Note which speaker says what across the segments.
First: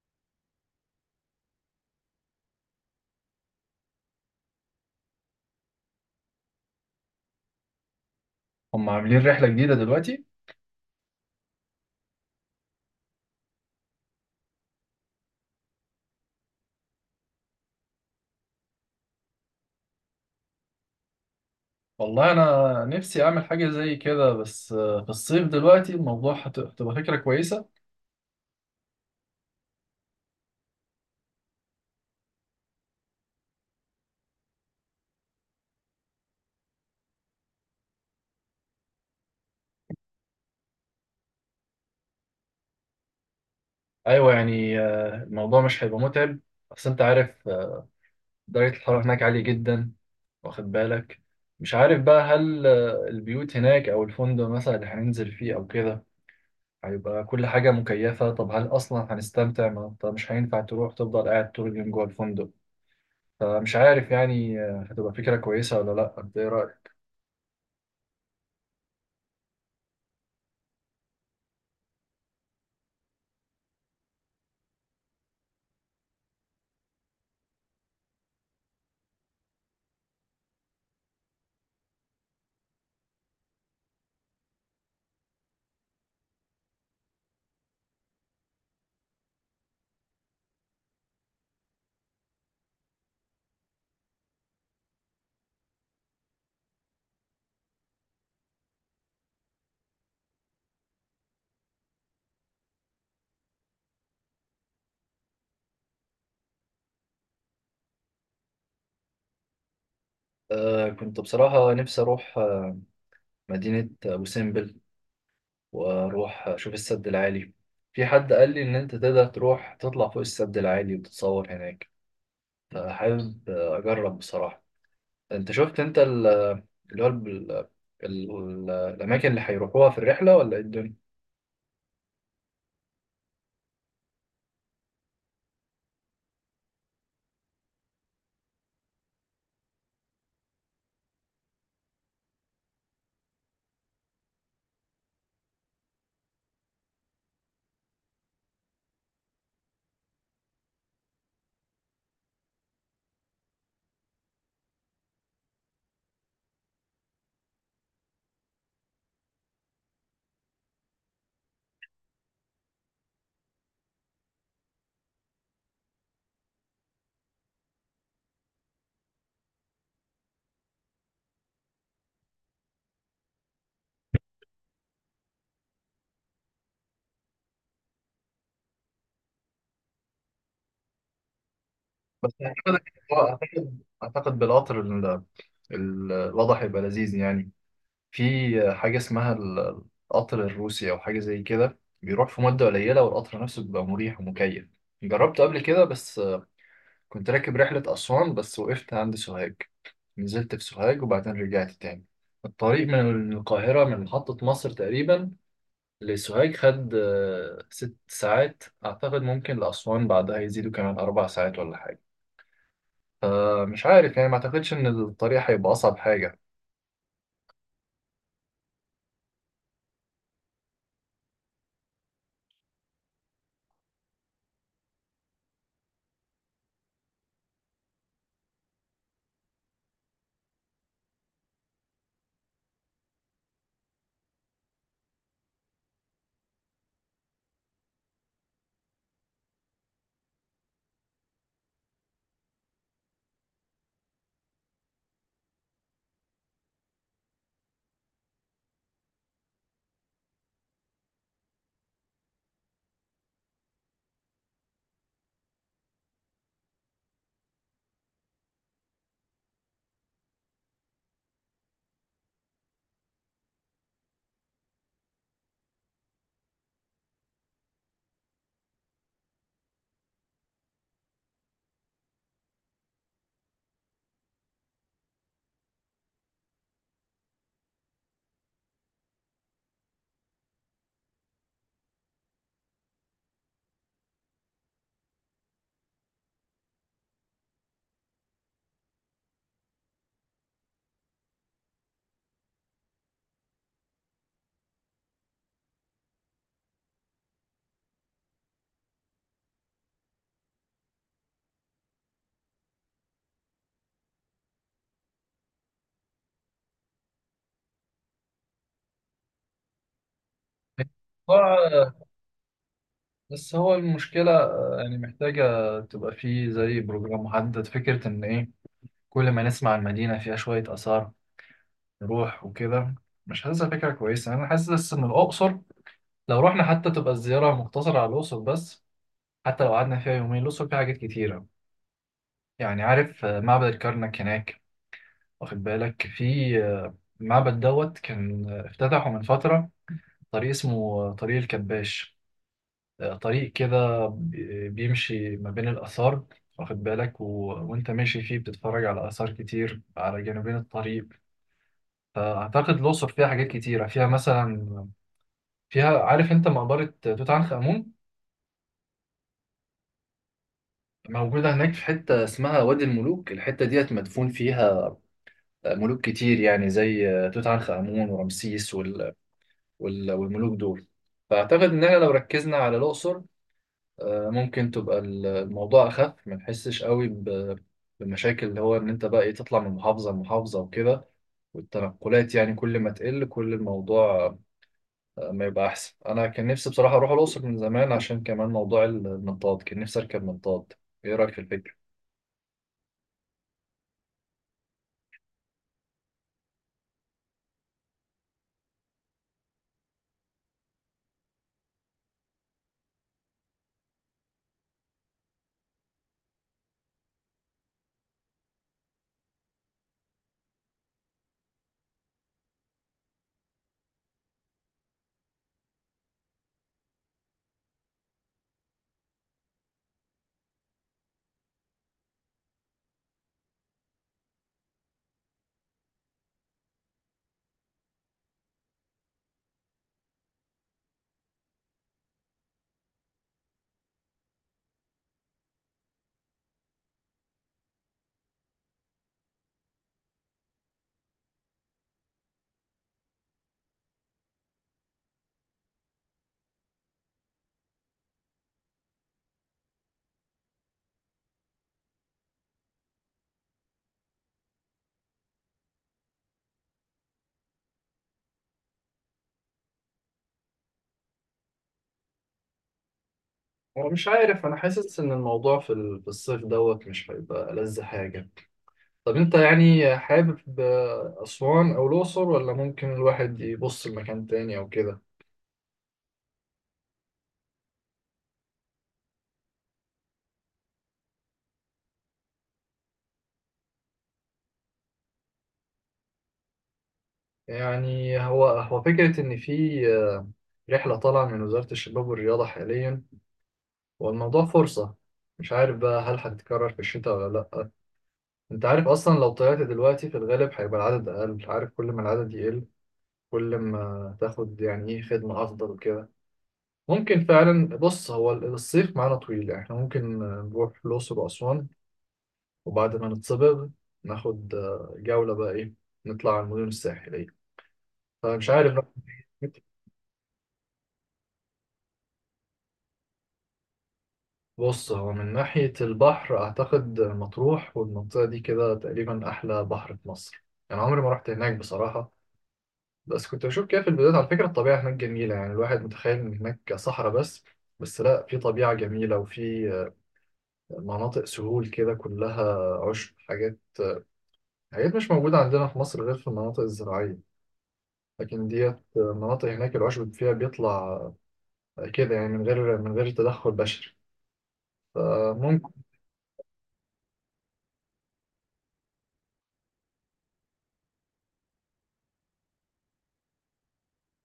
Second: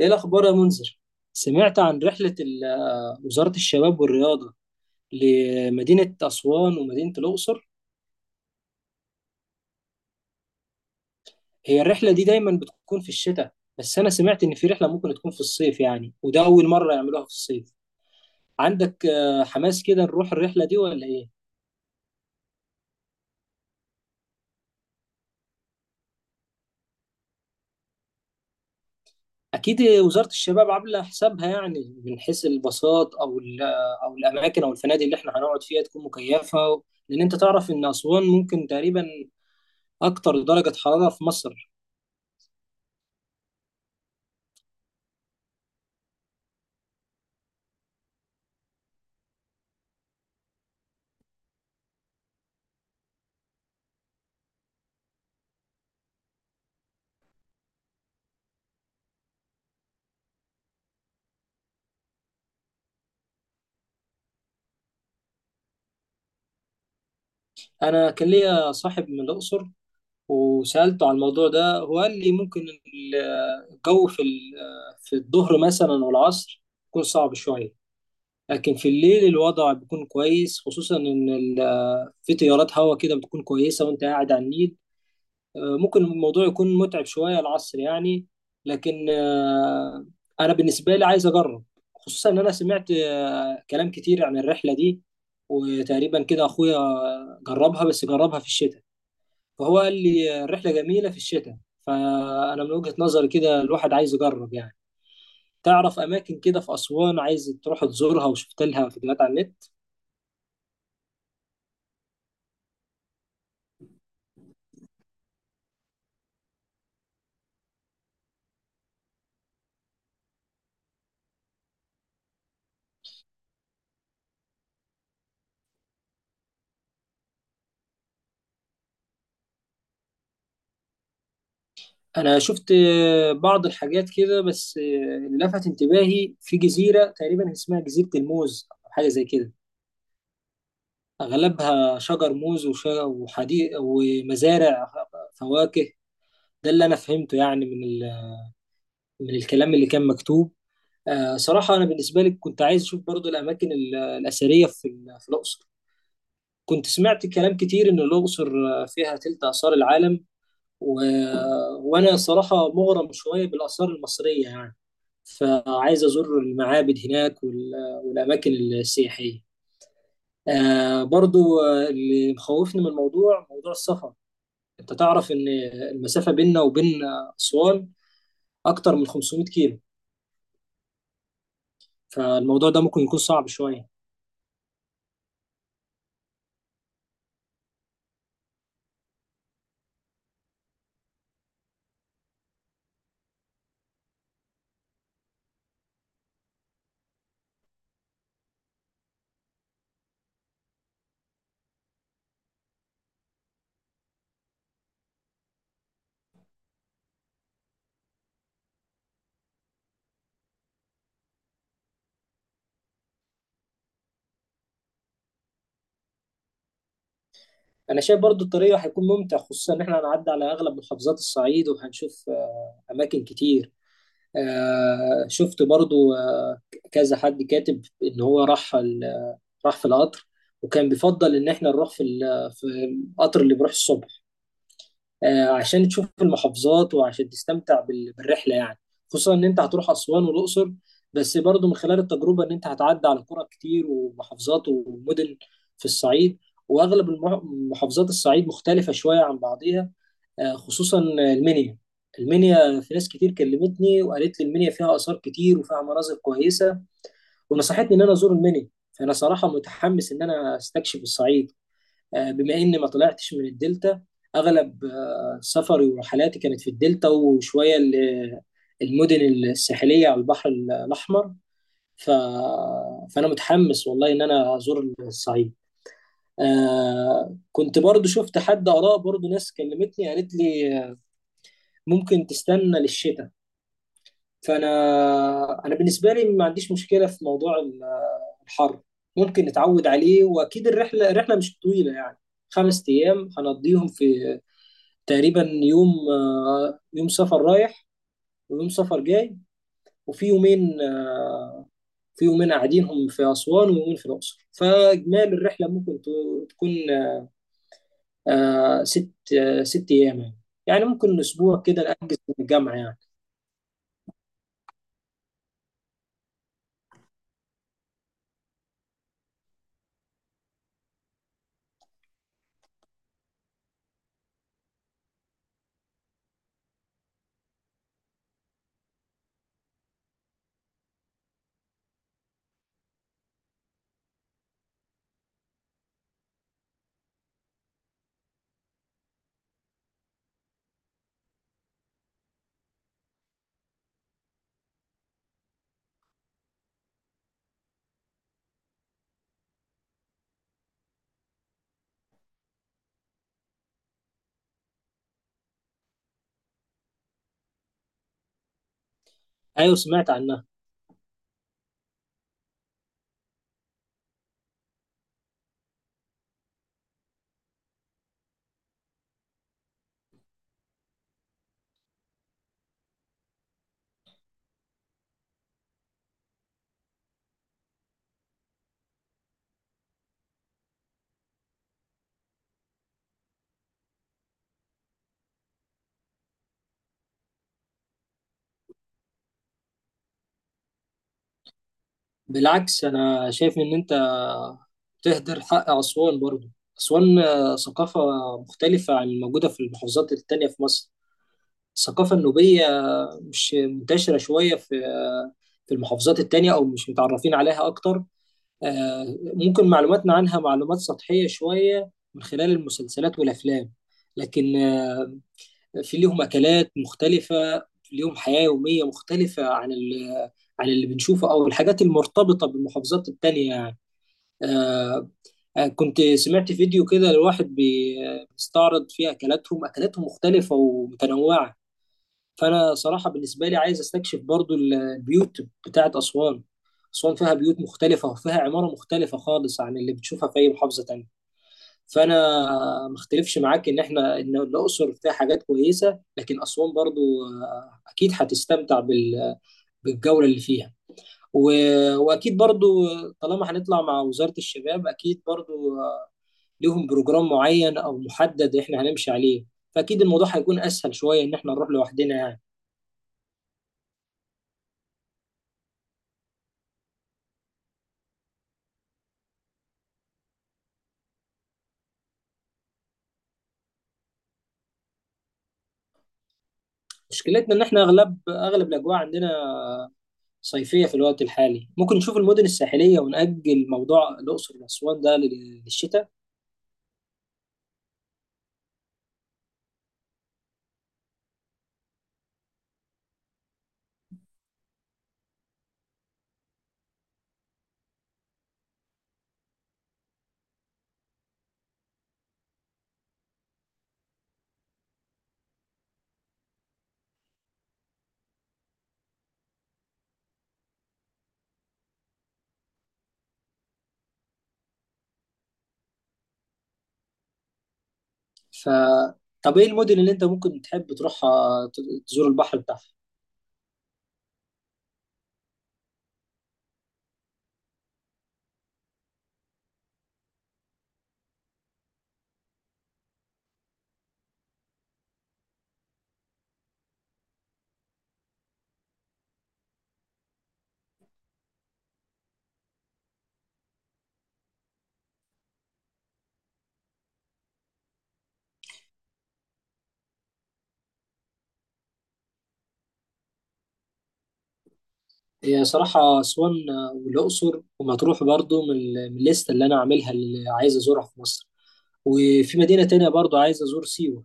Speaker 1: ايه الاخبار يا منذر؟ سمعت عن رحله وزاره الشباب والرياضه لمدينه اسوان ومدينه الاقصر.
Speaker 2: هم عاملين رحلة جديدة دلوقتي.
Speaker 1: هي الرحله دي دايما بتكون في الشتاء، بس انا سمعت ان في رحله ممكن تكون في الصيف، يعني وده اول مره يعملوها في الصيف. عندك حماس كده نروح الرحله دي ولا ايه؟
Speaker 2: والله أنا نفسي أعمل حاجة زي كده، بس في الصيف دلوقتي الموضوع هتبقى فكرة كويسة.
Speaker 1: اكيد وزاره الشباب عامله حسابها، يعني من حيث الباصات او او الاماكن او الفنادق اللي احنا هنقعد فيها تكون مكيفه، لان انت تعرف ان اسوان ممكن تقريبا اكتر درجه حراره في مصر.
Speaker 2: أيوة، يعني الموضوع مش هيبقى متعب. بس أنت عارف، درجة الحرارة هناك عالية جدا، واخد بالك. مش عارف بقى هل البيوت هناك أو الفندق مثلا اللي هننزل فيه أو كده هيبقى كل حاجة مكيفة؟ طب هل أصلا هنستمتع؟ ما أنت مش هينفع تروح تفضل قاعد طول اليوم جوه الفندق. فمش عارف يعني، هتبقى فكرة كويسة ولا لأ؟ أنت إيه رأيك؟
Speaker 1: انا كان ليا صاحب من الاقصر وسالته عن الموضوع ده، هو قال لي ممكن الجو في في الظهر مثلا والعصر يكون صعب شويه، لكن في الليل الوضع بيكون كويس، خصوصا ان في تيارات هواء كده بتكون كويسه وانت قاعد على النيل. ممكن الموضوع يكون متعب شويه العصر، يعني لكن انا بالنسبه لي عايز اجرب، خصوصا ان انا سمعت كلام كتير عن الرحله دي. وتقريبا كده اخويا جربها، بس جربها في الشتاء، فهو قال لي الرحلة جميلة في الشتاء، فأنا من وجهة نظري كده الواحد عايز يجرب، يعني تعرف أماكن كده في أسوان عايز تروح تزورها، وشفت لها فيديوهات على النت.
Speaker 2: كنت بصراحة نفسي أروح مدينة أبو سمبل، وأروح أشوف السد العالي. في حد قال لي إن أنت تقدر تروح تطلع فوق السد العالي وتتصور هناك، فحابب أجرب بصراحة. أنت شفت أنت ال- اللي هو ال- ال- ال- الأماكن اللي هيروحوها في الرحلة، ولا إيه الدنيا؟
Speaker 1: أنا شفت بعض الحاجات كده، بس اللي لفت انتباهي في جزيرة تقريبا اسمها جزيرة الموز أو حاجة زي كده. أغلبها شجر موز وحديق ومزارع فواكه، ده اللي أنا فهمته، يعني من الكلام اللي كان مكتوب. صراحة أنا بالنسبة لي كنت عايز أشوف برضو الأماكن الأثرية في في الأقصر، كنت سمعت كلام كتير إن الأقصر فيها تلت آثار العالم، و... وأنا صراحة مغرم شوية بالآثار المصرية، يعني فعايز أزور المعابد هناك والأماكن السياحية. برضو اللي مخوفني من الموضوع موضوع السفر، أنت تعرف إن المسافة بيننا وبين أسوان أكتر من 500 كيلو،
Speaker 2: بس
Speaker 1: فالموضوع
Speaker 2: أعتقد
Speaker 1: ده ممكن يكون صعب
Speaker 2: أعتقد
Speaker 1: شوية.
Speaker 2: أعتقد بالقطر الوضع هيبقى لذيذ يعني. في حاجة اسمها القطر الروسي أو حاجة زي كده، بيروح في مدة قليلة، والقطر نفسه بيبقى مريح ومكيف. جربته قبل كده، بس كنت راكب رحلة أسوان بس وقفت عند سوهاج. نزلت في سوهاج وبعدين رجعت تاني. الطريق من القاهرة من محطة مصر تقريبا لسوهاج خد 6 ساعات أعتقد. ممكن لأسوان بعدها يزيدوا كمان 4 ساعات ولا حاجة. فمش عارف يعني، ما أعتقدش إن الطريق هيبقى أصعب حاجة.
Speaker 1: انا شايف برضو الطريق هيكون ممتع، خصوصا ان احنا هنعدي على اغلب محافظات الصعيد وهنشوف اماكن كتير. شفت برضو كذا حد كاتب ان هو راح في القطر، وكان بيفضل ان احنا نروح في في القطر اللي بيروح الصبح، عشان تشوف المحافظات وعشان تستمتع بالرحلة، يعني خصوصا ان انت هتروح اسوان والاقصر، بس برضو من خلال التجربة ان انت هتعدي على قرى كتير ومحافظات ومدن في الصعيد، واغلب محافظات الصعيد مختلفة شوية عن بعضيها. خصوصا المنيا. المنيا في ناس كتير كلمتني وقالت لي المنيا فيها آثار كتير وفيها مناظر كويسة، ونصحتني ان انا ازور المنيا، فانا صراحة متحمس ان انا استكشف الصعيد. بما اني ما طلعتش من الدلتا، اغلب سفري ورحلاتي كانت في الدلتا، وشويه المدن الساحليه على البحر الاحمر، ف... فانا متحمس والله ان انا ازور الصعيد. كنت برضو شفت حد اراء، برضو ناس كلمتني قالت لي ممكن تستنى للشتاء. فانا بالنسبه لي ما عنديش مشكله في موضوع الحر، ممكن نتعود عليه، واكيد الرحله مش طويله، يعني 5 ايام هنقضيهم في تقريبا يوم يوم سفر رايح ويوم سفر جاي. وفي يومين قاعدينهم في أسوان ويومين في الأقصر، فإجمالي الرحلة ممكن تكون آه، ست 6 أيام، يعني يعني ممكن أسبوع كده نأجز من الجامعة، يعني.
Speaker 2: بس هو المشكلة، يعني محتاجة تبقى فيه زي بروجرام محدد. فكرة إن إيه، كل ما نسمع المدينة فيها شوية آثار نروح وكده، مش حاسسها فكرة كويسة. أنا حاسس إن الأقصر لو رحنا حتى تبقى الزيارة مقتصرة على الأقصر بس. حتى لو قعدنا فيها يومين، الأقصر فيها حاجات كتيرة. يعني عارف معبد الكرنك هناك، واخد بالك. في آه، المعبد دوت كان افتتحه من فترة، طريق اسمه طريق الكباش. طريق كده بيمشي ما بين الآثار، واخد بالك، وأنت ماشي فيه بتتفرج على آثار كتير على جانبين الطريق. فأعتقد الأقصر فيها حاجات كتيرة، فيها مثلا، فيها عارف أنت مقبرة توت عنخ آمون
Speaker 1: أيوة سمعت عنها.
Speaker 2: موجودة هناك في حتة اسمها وادي الملوك. الحتة ديت مدفون فيها ملوك كتير، يعني زي توت عنخ آمون ورمسيس والملوك دول. فأعتقد إن احنا لو ركزنا على الأقصر، ممكن تبقى الموضوع أخف، ما تحسش قوي بمشاكل اللي هو إن أنت بقى إيه تطلع من محافظة لمحافظة وكده. والتنقلات يعني، كل ما تقل كل الموضوع ما يبقى أحسن. أنا كان نفسي بصراحة أروح الأقصر من زمان، عشان كمان موضوع المنطاد كان نفسي أركب منطاد. إيه رأيك في الفكرة؟
Speaker 1: بالعكس أنا شايف إن أنت تهدر حق أسوان برضه، أسوان ثقافة مختلفة عن الموجودة في المحافظات التانية في مصر، الثقافة النوبية مش منتشرة شوية في المحافظات التانية أو مش متعرفين عليها أكتر، ممكن معلوماتنا عنها معلومات سطحية شوية من خلال المسلسلات والأفلام، لكن في ليهم أكلات مختلفة، في ليهم حياة يومية مختلفة عن عن اللي بنشوفه أو الحاجات المرتبطة بالمحافظات التانية، يعني. آه، كنت سمعت فيديو كده لواحد بيستعرض فيه أكلاتهم، أكلاتهم مختلفة ومتنوعة. فانا صراحه بالنسبه لي عايز استكشف برضو البيوت بتاعت اسوان، اسوان فيها بيوت مختلفه وفيها عماره مختلفه خالص عن اللي بتشوفها في اي محافظه تانية، فانا ما اختلفش معاك ان الاقصر فيها حاجات كويسه، لكن اسوان برضو اكيد هتستمتع بالجوله اللي فيها، واكيد برضو طالما هنطلع مع وزاره الشباب اكيد برضو ليهم بروجرام معين او محدد احنا هنمشي عليه، فاكيد الموضوع هيكون اسهل شويه ان احنا نروح لوحدنا، يعني
Speaker 2: هو مش عارف، أنا حاسس إن الموضوع في في الصيف دوت مش هيبقى ألذ حاجة. طب أنت يعني حابب أسوان أو الأقصر، ولا ممكن الواحد يبص لمكان تاني أو كده؟
Speaker 1: مشكلتنا ان احنا اغلب الاجواء عندنا صيفيه في الوقت الحالي، ممكن نشوف المدن الساحليه ونأجل موضوع الاقصر واسوان ده للشتاء.
Speaker 2: يعني هو فكرة إن في رحلة طالعة من وزارة الشباب والرياضة حاليا، والموضوع فرصة. مش عارف بقى هل هتتكرر في الشتاء ولا لأ. أنت عارف أصلا لو طلعت دلوقتي في الغالب هيبقى العدد أقل. عارف كل ما العدد يقل، كل ما تاخد يعني إيه خدمة أفضل وكده. ممكن فعلا، بص، هو الصيف معانا طويل يعني، إحنا ممكن نروح الأقصر وأسوان، وبعد ما نتصبغ ناخد جولة بقى إيه، نطلع على المدن الساحلية. فمش
Speaker 1: ف
Speaker 2: عارف بقى.
Speaker 1: طب ايه المدن اللي انت ممكن تحب تروحها تزور البحر بتاعها؟
Speaker 2: بص، هو من ناحية البحر أعتقد مطروح والمنطقة دي كده تقريبا أحلى بحر في مصر. أنا عمري ما رحت هناك بصراحة، بس كنت بشوف كده في الفيديوهات. على فكرة، الطبيعة هناك جميلة، يعني الواحد متخيل إن هناك صحراء بس، بس لا، في طبيعة جميلة، وفي مناطق سهول كده كلها عشب، حاجات، حاجات مش موجودة عندنا في مصر غير في المناطق الزراعية، لكن ديت مناطق هناك العشب فيها بيطلع كده، يعني من غير تدخل بشري.
Speaker 1: هي
Speaker 2: فممكن
Speaker 1: صراحه اسوان والاقصر ومطروح برضو من من الليسته اللي انا عاملها اللي عايز ازورها في مصر، وفي مدينه تانية برضو عايز ازور سيوه،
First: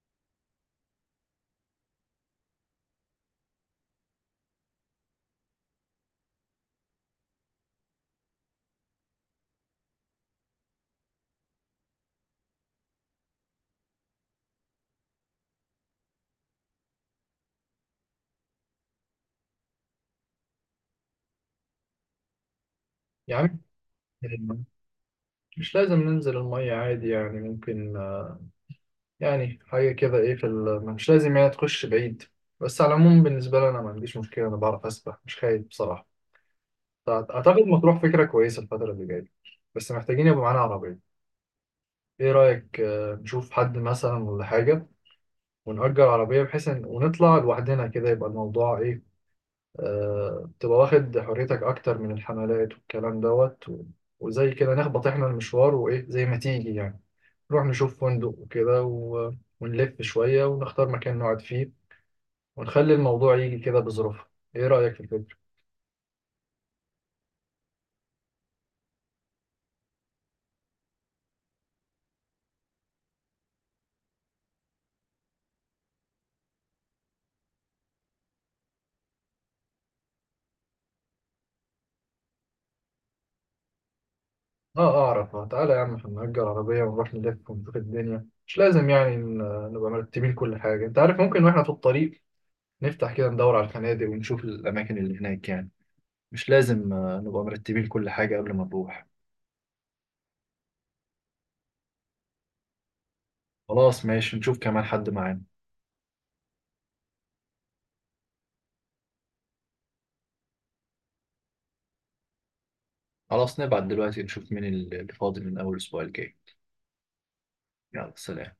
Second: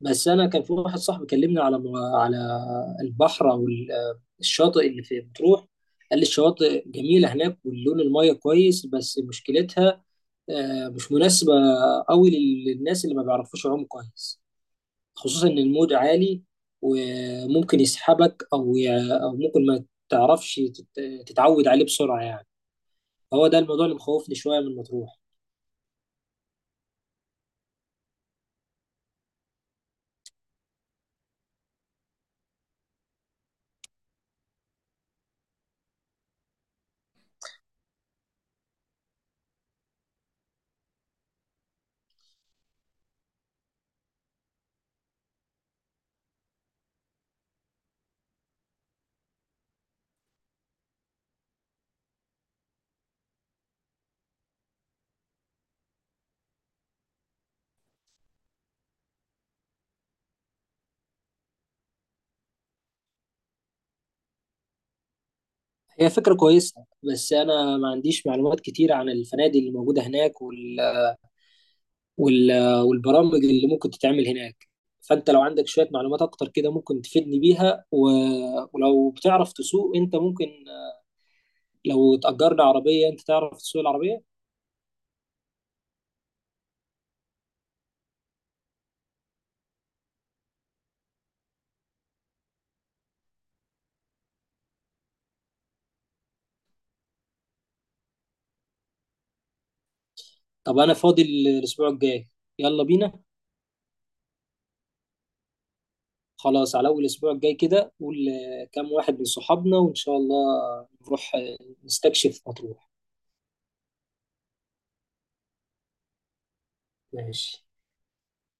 Speaker 1: بس انا كان في واحد صاحبي كلمني على على البحر او الشاطئ اللي في مطروح. قال لي الشواطئ جميله هناك واللون الميه كويس، بس مشكلتها مش مناسبه قوي للناس اللي ما بيعرفوش يعوموا كويس، خصوصا ان الموج عالي وممكن يسحبك او او ممكن ما تعرفش تتعود عليه بسرعه، يعني هو ده
Speaker 2: يعني،
Speaker 1: الموضوع اللي مخوفني شويه من مطروح.
Speaker 2: مش لازم ننزل المية عادي، يعني ممكن يعني حاجة كده إيه مش لازم يعني تخش بعيد. بس على العموم بالنسبة لي أنا ما عنديش مشكلة، أنا بعرف أسبح مش خايف بصراحة. أعتقد مطروح فكرة كويسة الفترة اللي جاية. بس محتاجين يبقى معانا عربية. إيه رأيك نشوف حد مثلا ولا حاجة، ونأجر عربية، بحيث إن ونطلع لوحدنا كده يبقى الموضوع إيه، تبقى واخد حريتك أكتر من الحملات والكلام دوت، وزي كده نخبط إحنا المشوار وإيه زي ما تيجي يعني. نروح نشوف فندق وكده، ونلف شوية ونختار مكان نقعد فيه، ونخلي الموضوع يجي كده بظروفها. إيه رأيك في الفكرة؟
Speaker 1: هي فكره كويسه، بس انا ما عنديش معلومات كتير عن الفنادق اللي موجوده هناك والبرامج اللي ممكن تتعمل هناك، فانت لو عندك شوية معلومات اكتر كده ممكن تفيدني بيها، ولو بتعرف تسوق انت ممكن لو تأجرنا عربية، انت تعرف تسوق العربية؟
Speaker 2: آه أعرف، تعالى يا عم، إحنا نأجر عربية ونروح نلف ونشوف الدنيا. مش لازم يعني نبقى مرتبين كل حاجة. أنت عارف، ممكن وإحنا في الطريق نفتح كده ندور على الفنادق ونشوف الأماكن اللي هناك يعني. مش لازم نبقى مرتبين كل حاجة قبل ما نروح.
Speaker 1: طب انا فاضي الاسبوع الجاي، يلا بينا.
Speaker 2: خلاص، ماشي، نشوف كمان حد معانا.
Speaker 1: خلاص على اول الاسبوع الجاي كده قول كام واحد من صحابنا، وان شاء الله نروح نستكشف مطروح،
Speaker 2: خلاص، نبعت دلوقتي نشوف مين اللي فاضي من أول الأسبوع الجاي.
Speaker 1: ماشي.
Speaker 2: يلا سلام.